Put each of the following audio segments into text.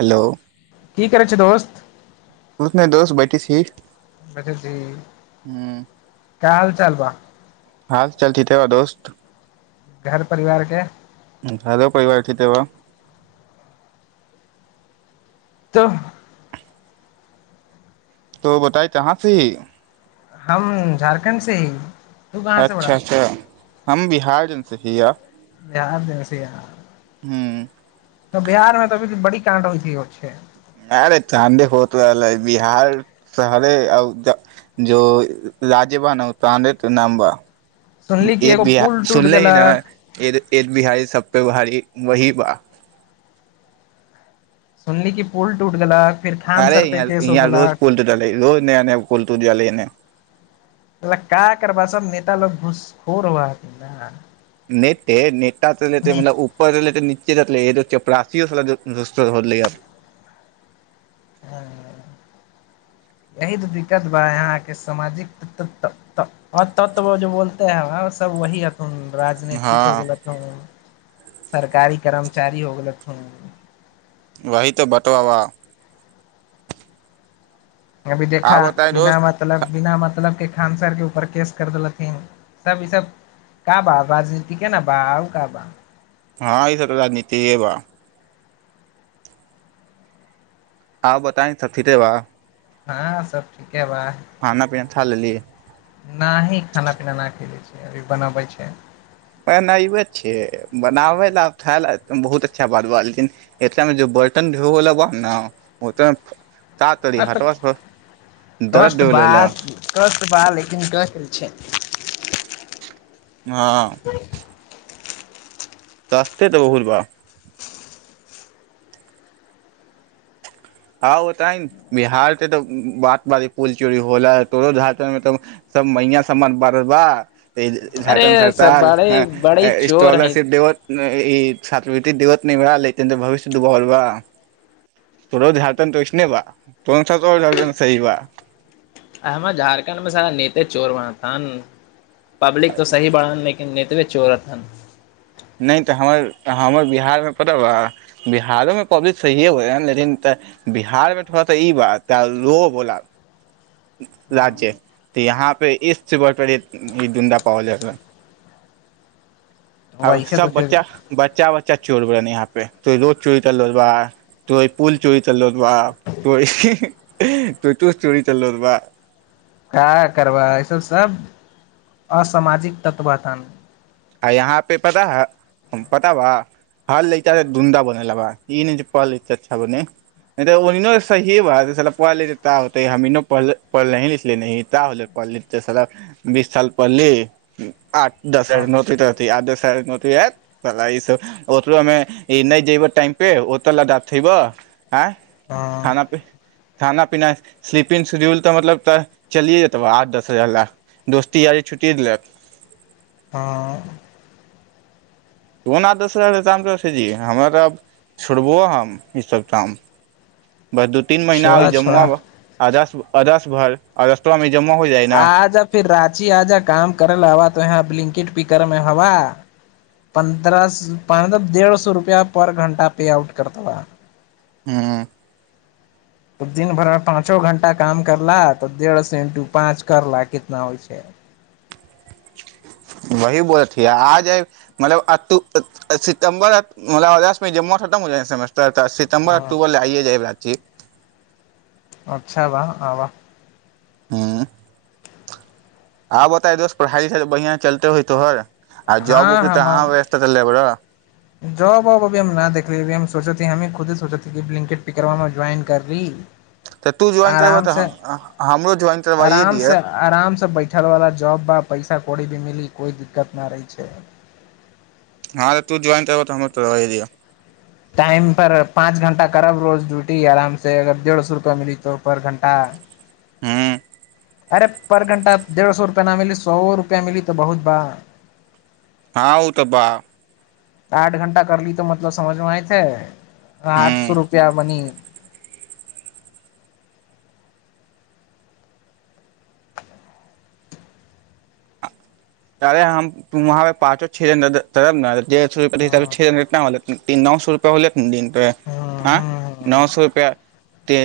Hello की करै छै दोस्त उने दोस्त बैठी छी बजेबहि का हाल चाल बा हाल चाल ठिके बा दोस्त घर परिवारके घरो परिवार थिके बा त तो बताए तहाँ ति हम झारखण्ड से ही तू कहाँ से बड़ा अच्छा अच्छा हम बिहार जनसँ हीया यार जय सिया राम हूँ त बिहार मे तऽ अी बड़ी कांड हो छै ओ छै अरे चाँदे होत रहलै बिहार शहरे ज जो राज्यभन ओ चाँदे त नाम बा सुनली कि एक एगो बिहा पुल टूट सुनले हई ना गेलक एद एक बिहारी सब बिहारी वही बा सुनली कि पुल टुट गेलक, फिर खान अरे सर पे य केस हो यहाँ रोज गेलक पुल टुटै लै लोज नया नया पुल टूट जाइ लई एन्ने। का करबा सब नेता लोग घुसखोर होअ अथि ना। हेरे हता देते ने त, ऊपर लेते नीचा इतै लेट चपरासी साला दोसर दे देलैन हँ। ह यही त दिक्कत बा यहाँके समाजिक त त त तत् बोलते है सब वहीइतै लेट चपरासी साला दोसर दे देलैन हँ। राजनैतिक हो हँ गेलक हा सरकारी कर्मचारी हो गेलक हा वही तऽ बतबा बा अभी देखा आ बताएं बिना दोस्त मतलब बिना मतलब के खान सरके ऊपर केस करि देलथिन सब ईस का बा राजनीतीके ने बा आउ का बाइतै लेट चपरासी साला दोसर दे देलैन हँ। हँ ईसभ तऽ राजनीतिए बा आउ बताई सब थिके बा हँ सब ठीके बा खाना पीना था लेलहि नाही खाना पीना ना खैले छी अभी बनाबै छै बनाबै छे बनाबै ला खा ला बहुत अच्छा बात बा लेकिन ए बर्तन धोबे ला बा नइतै लेट चपरासी साला दोसर दे देलैन हँ। आ तऽ दर्द कष्ट देबेला बात कष्ट बा लेकिन कष्ट छै न रास्ते तऽ बहुलबा का बताईन बिहार के त बात बारी पुल चोरी होइला तोरो झारखंड मे सब मैया समान बरबा इ अरे झारखंड सब सरकार बड़े बड़े चोर है स्कॉलरशिप देबत नए ई छात्रवृ्ति दैबत नहि बा लेकिन त भविष्य डुबोल बा तोरो झारखंड त ओयसने बा तोन सा तोहर झारखंड सही बा अह हमर झारखण्ड में सारा नेते चोर बनत हन पब्लिक त सही बड़ान लेकिन नेत अरे चौराथन नहि तऽ हमर हमर बिहारमे पता बिहारोमे पब्लिक सहिए होै हन लेकिन तऽ बिहारमे थोड़ा सा ई बात तऽ रो बोलाब राज्य तऽ यहाँ एक से बढ़ कर एक ई धुंडा पावल जातन आ वैसे तऽ सब फेर बच्चा बच्चा चोर यहा पे तो चोरी चला तो पुल चोरी चलो बापरे हि- हि एह तो चोरी चललोत बा का करबह इसभ सभ असामाजिक तत्वा तन यहा पे पता ह पता बा हल ले गुंडा बनलेबा इने जे पढ़ त अच्छा बने नइत बोलने त सहिए बासेेे बीस साल पढ़ली आठ दस हँ नौ [unintelligible] ऐं हँ थाना पे खाना पीना स्लीपिंग शिड्यूल तऽ मतलब तऽ चलिए जेतबह आठ दस हजार लए दोस्तीयारी छुटिए गेलए हँ कोना दोसर के काम कतसे दियै हमरा तऽ आब छोड़बो हम ई सब काम बस दू तीन महिना आ छोड़ा जमा छोड़ा वला आबि जाय छौ अदस भर आ रस्तोमे आ जा फिर रात पची आज काम करल हवा तो यहाँ ब्लिंकेट पीकरमे हवा पन्द्रह पान तँ डेढ़ सौ रुपैआ पर घण्टवा पेआउट करतबा हँ तऽ दिन भरिमे पाँचो घंटा काम करला तऽ डेढ़ सेंटू पाँच करला कितना होइ छै वही बोलत हिया आ जाइब मतलब अ तु क सितम्बर मतलब अगस्त मे जमवा खत्म हो जाइ सेमेस्टर तऽ तऽ सितम्बर हँ अक्टूबर ले आइ जेबइ चेत अच्छा वाह आबह ह आब बताय दोस्त पढ़ाई लिखाई तऽ बढियां चलिते होइ तोहर आ जबपर तऽ अहाँ व्यस्त रहले बारय जाॅब अब अभी हम न देखले रहि हम सोचैत हम खुदे सोचैत हीं बिल्किंट पर करब ज्वाइन करलीं तऽ तू ज्वाइन करबह आराम से तऽ हमरो ज्वाइन करबाइए आराम दिह से आराम से बैठल वाला जॉब बा पैसा कोई भी मिली कोई दिक्कत ना रहय छै हँ तऽ तू ज्वाइन करबोहो तऽ हमरो करवाए दिअ टाइम पर पाँच घंटा करब रोज ड्यूटी आराम से अगर डेढ़ सए रुपया मिली तऽ पर घण्टा हुं अरे पर घण्टा डेढ़ सौ रुपया न मिली सौ रुपया मिली तऽ बहुत बा हा ऊ तऽ बा आठ घण्टा कर ली तऽ मतलब समझमे आइल छै आठ सौ हूँ रुपया बनी तरे हम तुम्हारे पाछे छे ने तरब नदते [unintelligible] छें से हँ छे कितना होलइ [unintelligible] तीनौ सौ रुपैया होलै दिन पे हँ ऐं हँ नौ सौ रुपया त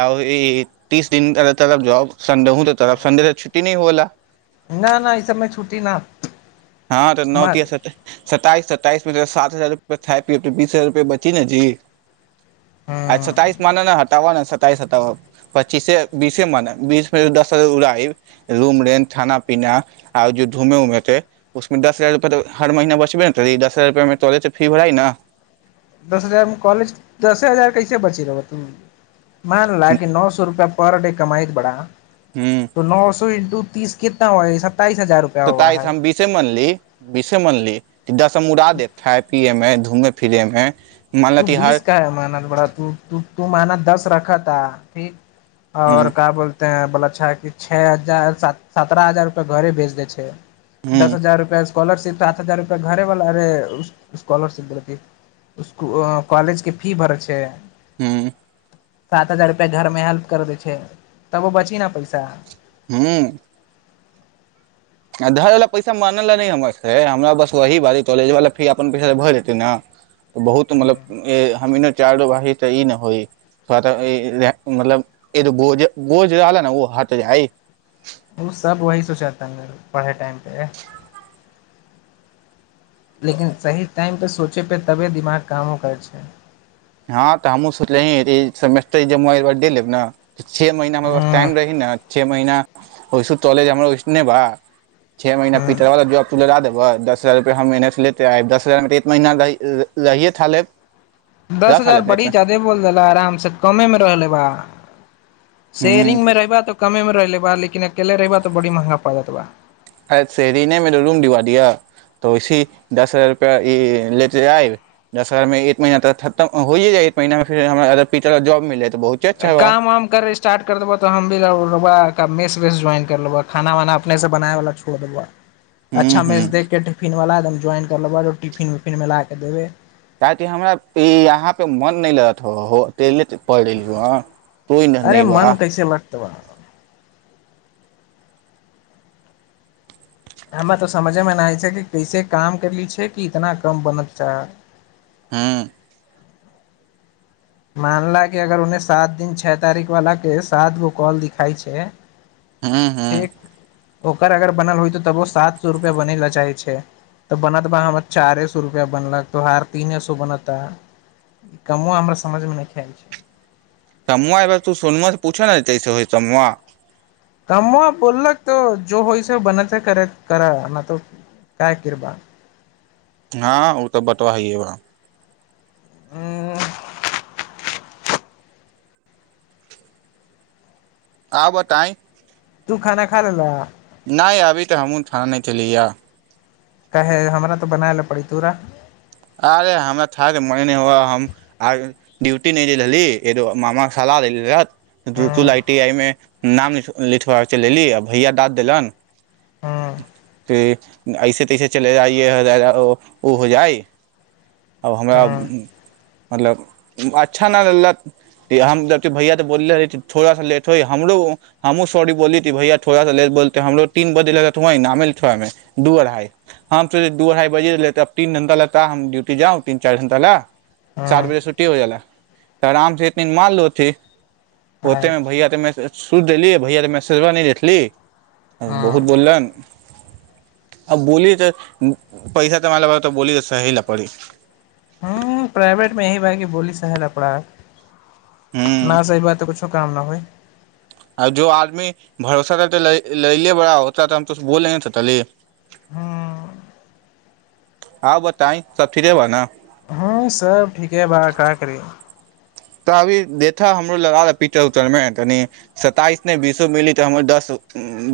आ ई तीस दिन करब जॉब संडे हू कऽ करब संडे के छुट्टी नहि होला [inaudible] न न ई सबमे छुट्टी न हँ तऽ न मान तीस हेतै सत्ताइस सत्ताइस मे सात हजार रुपया खाय पिऐ तऽ बीस हजार रुपया बचि ने जी अई सताइस हँ मान ने हटाव न सताइस स पच्चीसे बीसे मानअ् बीस मे दस उड़ाही रूम रेन्ट थाना पीना आर जे धूमे उमे ते उसमे दस हजार रुपैआ तऽ हर महीना बचबे ने तरी दस हजार रुपैया में तऽ फी भरा ह ने दस हजारमे कॉलेज दसे हजार कैसे बचे देब तु मान ल कि नौ सौ रुपया पर डे कमाइ त बढ़ाह हूँ तऽ नओ सए इन्टू तीस कितना हुआ रिसभ सताइस हम बीसे मनली बीसे मनली दस हम उड़ा देब हम थाय पीये मे घूमे फिरे में तू बीस काहे मेनत बड़ा तू तू तू माना दस रखा त ठीक आओर हूँ का बोलत त बोला छा कि छे हजार सत्रह हजार रुपआ घरे भेज देै छै हूँ दस हजार रुपैआ स्कॉलरशिप साठ हजार रुपए घरे बाला रे स्कॉलरशिप देलकै अं अं कॉलेज के फी भरक छै हूं सात हजार रुपआ घरमे हेल्प कर दै छै तब ओ बची न पैसा हूं आ घर वला पैसा मांगल नहि हमरा से हमरा बस वही बा कॉलेज वाला फी अपन पैसा से त भऽ जेतै न बहुत मतलब हम इने चालु भऽ जाइत तऽ ई न होइ उ मतलब एगो बोझ बोझ होला न हट जाइ ओ सब वही सोचाता हमरा पढ़ाई टाइम एह लेकिन सही टाइम पर सोचे पे तबे दिमाग कामो करय छै हँ तऽ हमहूँ सोचले ही सेमेस्टर जे मोबाइल दे लेब न छ महीना हमरा पास टाइम हूँ रही न छ महीना ओहिसु कॉलेज हमरो ओहिसने बा छ महीना पिटरवा वला जॉब तू लगा देबह दस हम एन लेै आ दस हजारमे तऽ एक महीना रहिए था लेब दस रह था हजार लेब ने बड़ी ज्यादे बोल देला आरामसे कमेमे रहले बा शेयरिंग मे ह रहबा तऽ कमे मे रह लेब लेकिन अकेले रहबा तऽ बड़ी महंगा पड़त बा शेयरिंग मे रूम दिलवा दिय तऽ वैसेही दस हजार आ रूपा लेत आइब दस हजार मे एक महीना तऽ खतम होेई जाय एक महीना मे फिर पीछे वला जॉब मिल जाइ काम वाम कर स्टार्ट कर देबो तऽ हम भी रहल बा मेसवेस ज्वाइन कर लेब खाना वाना अपने से बनाय वाला छोड़ देब हूँ अच्छा हूँ मेज देख के टफिन वाला एकदम [unintelligible] ज्वइन कर लेबै टिफिन उफिन मे लााक के देबे [unintelligible] ताकि हमरा पि यहाँ पे मन नहि लगत होअ हो तहिले पड़िल वा तोइ नहि नहि बा [unintelligible] उतवाय [unintelligible] हमे तऽ समझेमे नहि छै कि कैसे काम करली छै कि इतना कम बनत च हां [inaudible] मामला केँ अगर उनि सात दिन छ तारीख वालाकेँ सात गो कॉल दिखाई छैक हँ हँ ओकर अगर बनल होइत तबो सात सए रुपैआ बनै लए चाहै छै तऽ बनत बा हमर चारे सए रुपैआ तोहार तीने सए बनता कमो हमरा समझमे नहिखे आयल छैक। समुआर तू सोनुआ से पूछ ने तैसे होइ समुआ [unintelligible] कम बोललक तो जो होइ से बनते कर कर न तो कै करबौ हँ ओ तऽ बतबा हए बा ह [unintelligible] [inaudible] आउर बताइँ तू खाना खा लेलह नहि अभी तऽ हमहूँ थान नहि छलिय ह [unintelligible] कहैे हमरा तऽ बनाय लए पड़ै तोरा [unintelligible] अरे हमरा थाकके मन नहि ह हम आ ड्यूटी नहि द रहली एगो मामा सलाह लेल रहथि [unintelligible] ऋ तु हूं लइटी आइमे [unintelligible] नाम ल लिखबा चलली आ भैया दडाद देलन [unintelligible] हूँ [inaudible] ऐसे तैसे चले जाइए ओ हो जाइ अब हमरा हूं मतलब अच्छा नहि लत हम जब भैया तऽ बोले रही थोड़ा सा लेट होय हमरो हमहूँ सॉरी बोलली त कि भैया थोड़ा सा लेटोलते हमरो तीन बजे नामे ल हमे दू अढ़ाइ हम सोचे दू अढ़ाइ बजिे तऽ तब तीन घंटा लगत त हम डूटी जाउ तीन चारि घण्टा ला चार हूं बजे छुट्टी हो जाला तऽ आराम से इतने मारलोथे। होते मे अच्छा भैया तऽमे [unintelligible] सु देली भैया के मसेजबा नहि देखली बहुत हँ बोललन। आ बोलय त पैसा तऽ म ब तऽ बोल [unintelligible] सहीला पड़ी [unintelligible] सहल हपड़ा [unintelligible] ह न सही बात तऽ कुछ शुभकामना होइ आ जो आदमी भरोसा रह त लयले बड़ा होता तऽ हम तूछ बोले तोतली [unintelligible] हूॅं [inaudible] आ बताइ सब ठीके बानू हँ सब ठीके बात का करि। तऽ अभी देख हमरो लड़ा पीचर उचर मे तनी सताइस नइ बीसो मिली तऽ हमर दस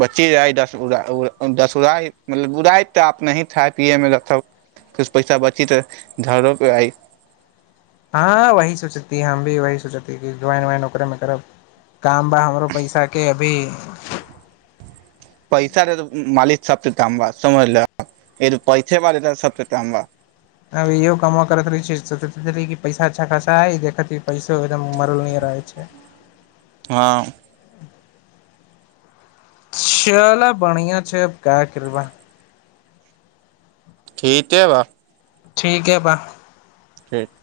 बच्चीइये जाइ दस उड़ा मतलब उड़ाइतऽ आप नहि खााय पियए मे रखब किछ पैसा बची त घरो पे आइ [unintelligible] हँ वही सोचती हम भी वही सोचती कि ज्वाइन वाइन ओकरेमे करब काम बा हमरो पैसा के अभी पैसा रहय मालिक सबके तामबा समझल एगो पैसे वा सबके काम बा अ यो कमा के रख देय छिये सोचत छिये पैसा अच्छा खासा अइ देखत हिये पैसो एकदम मरल नहि रहै छै हँ चल बढ़िया छै अब का करबा ठिके बा ठीके बा ठीक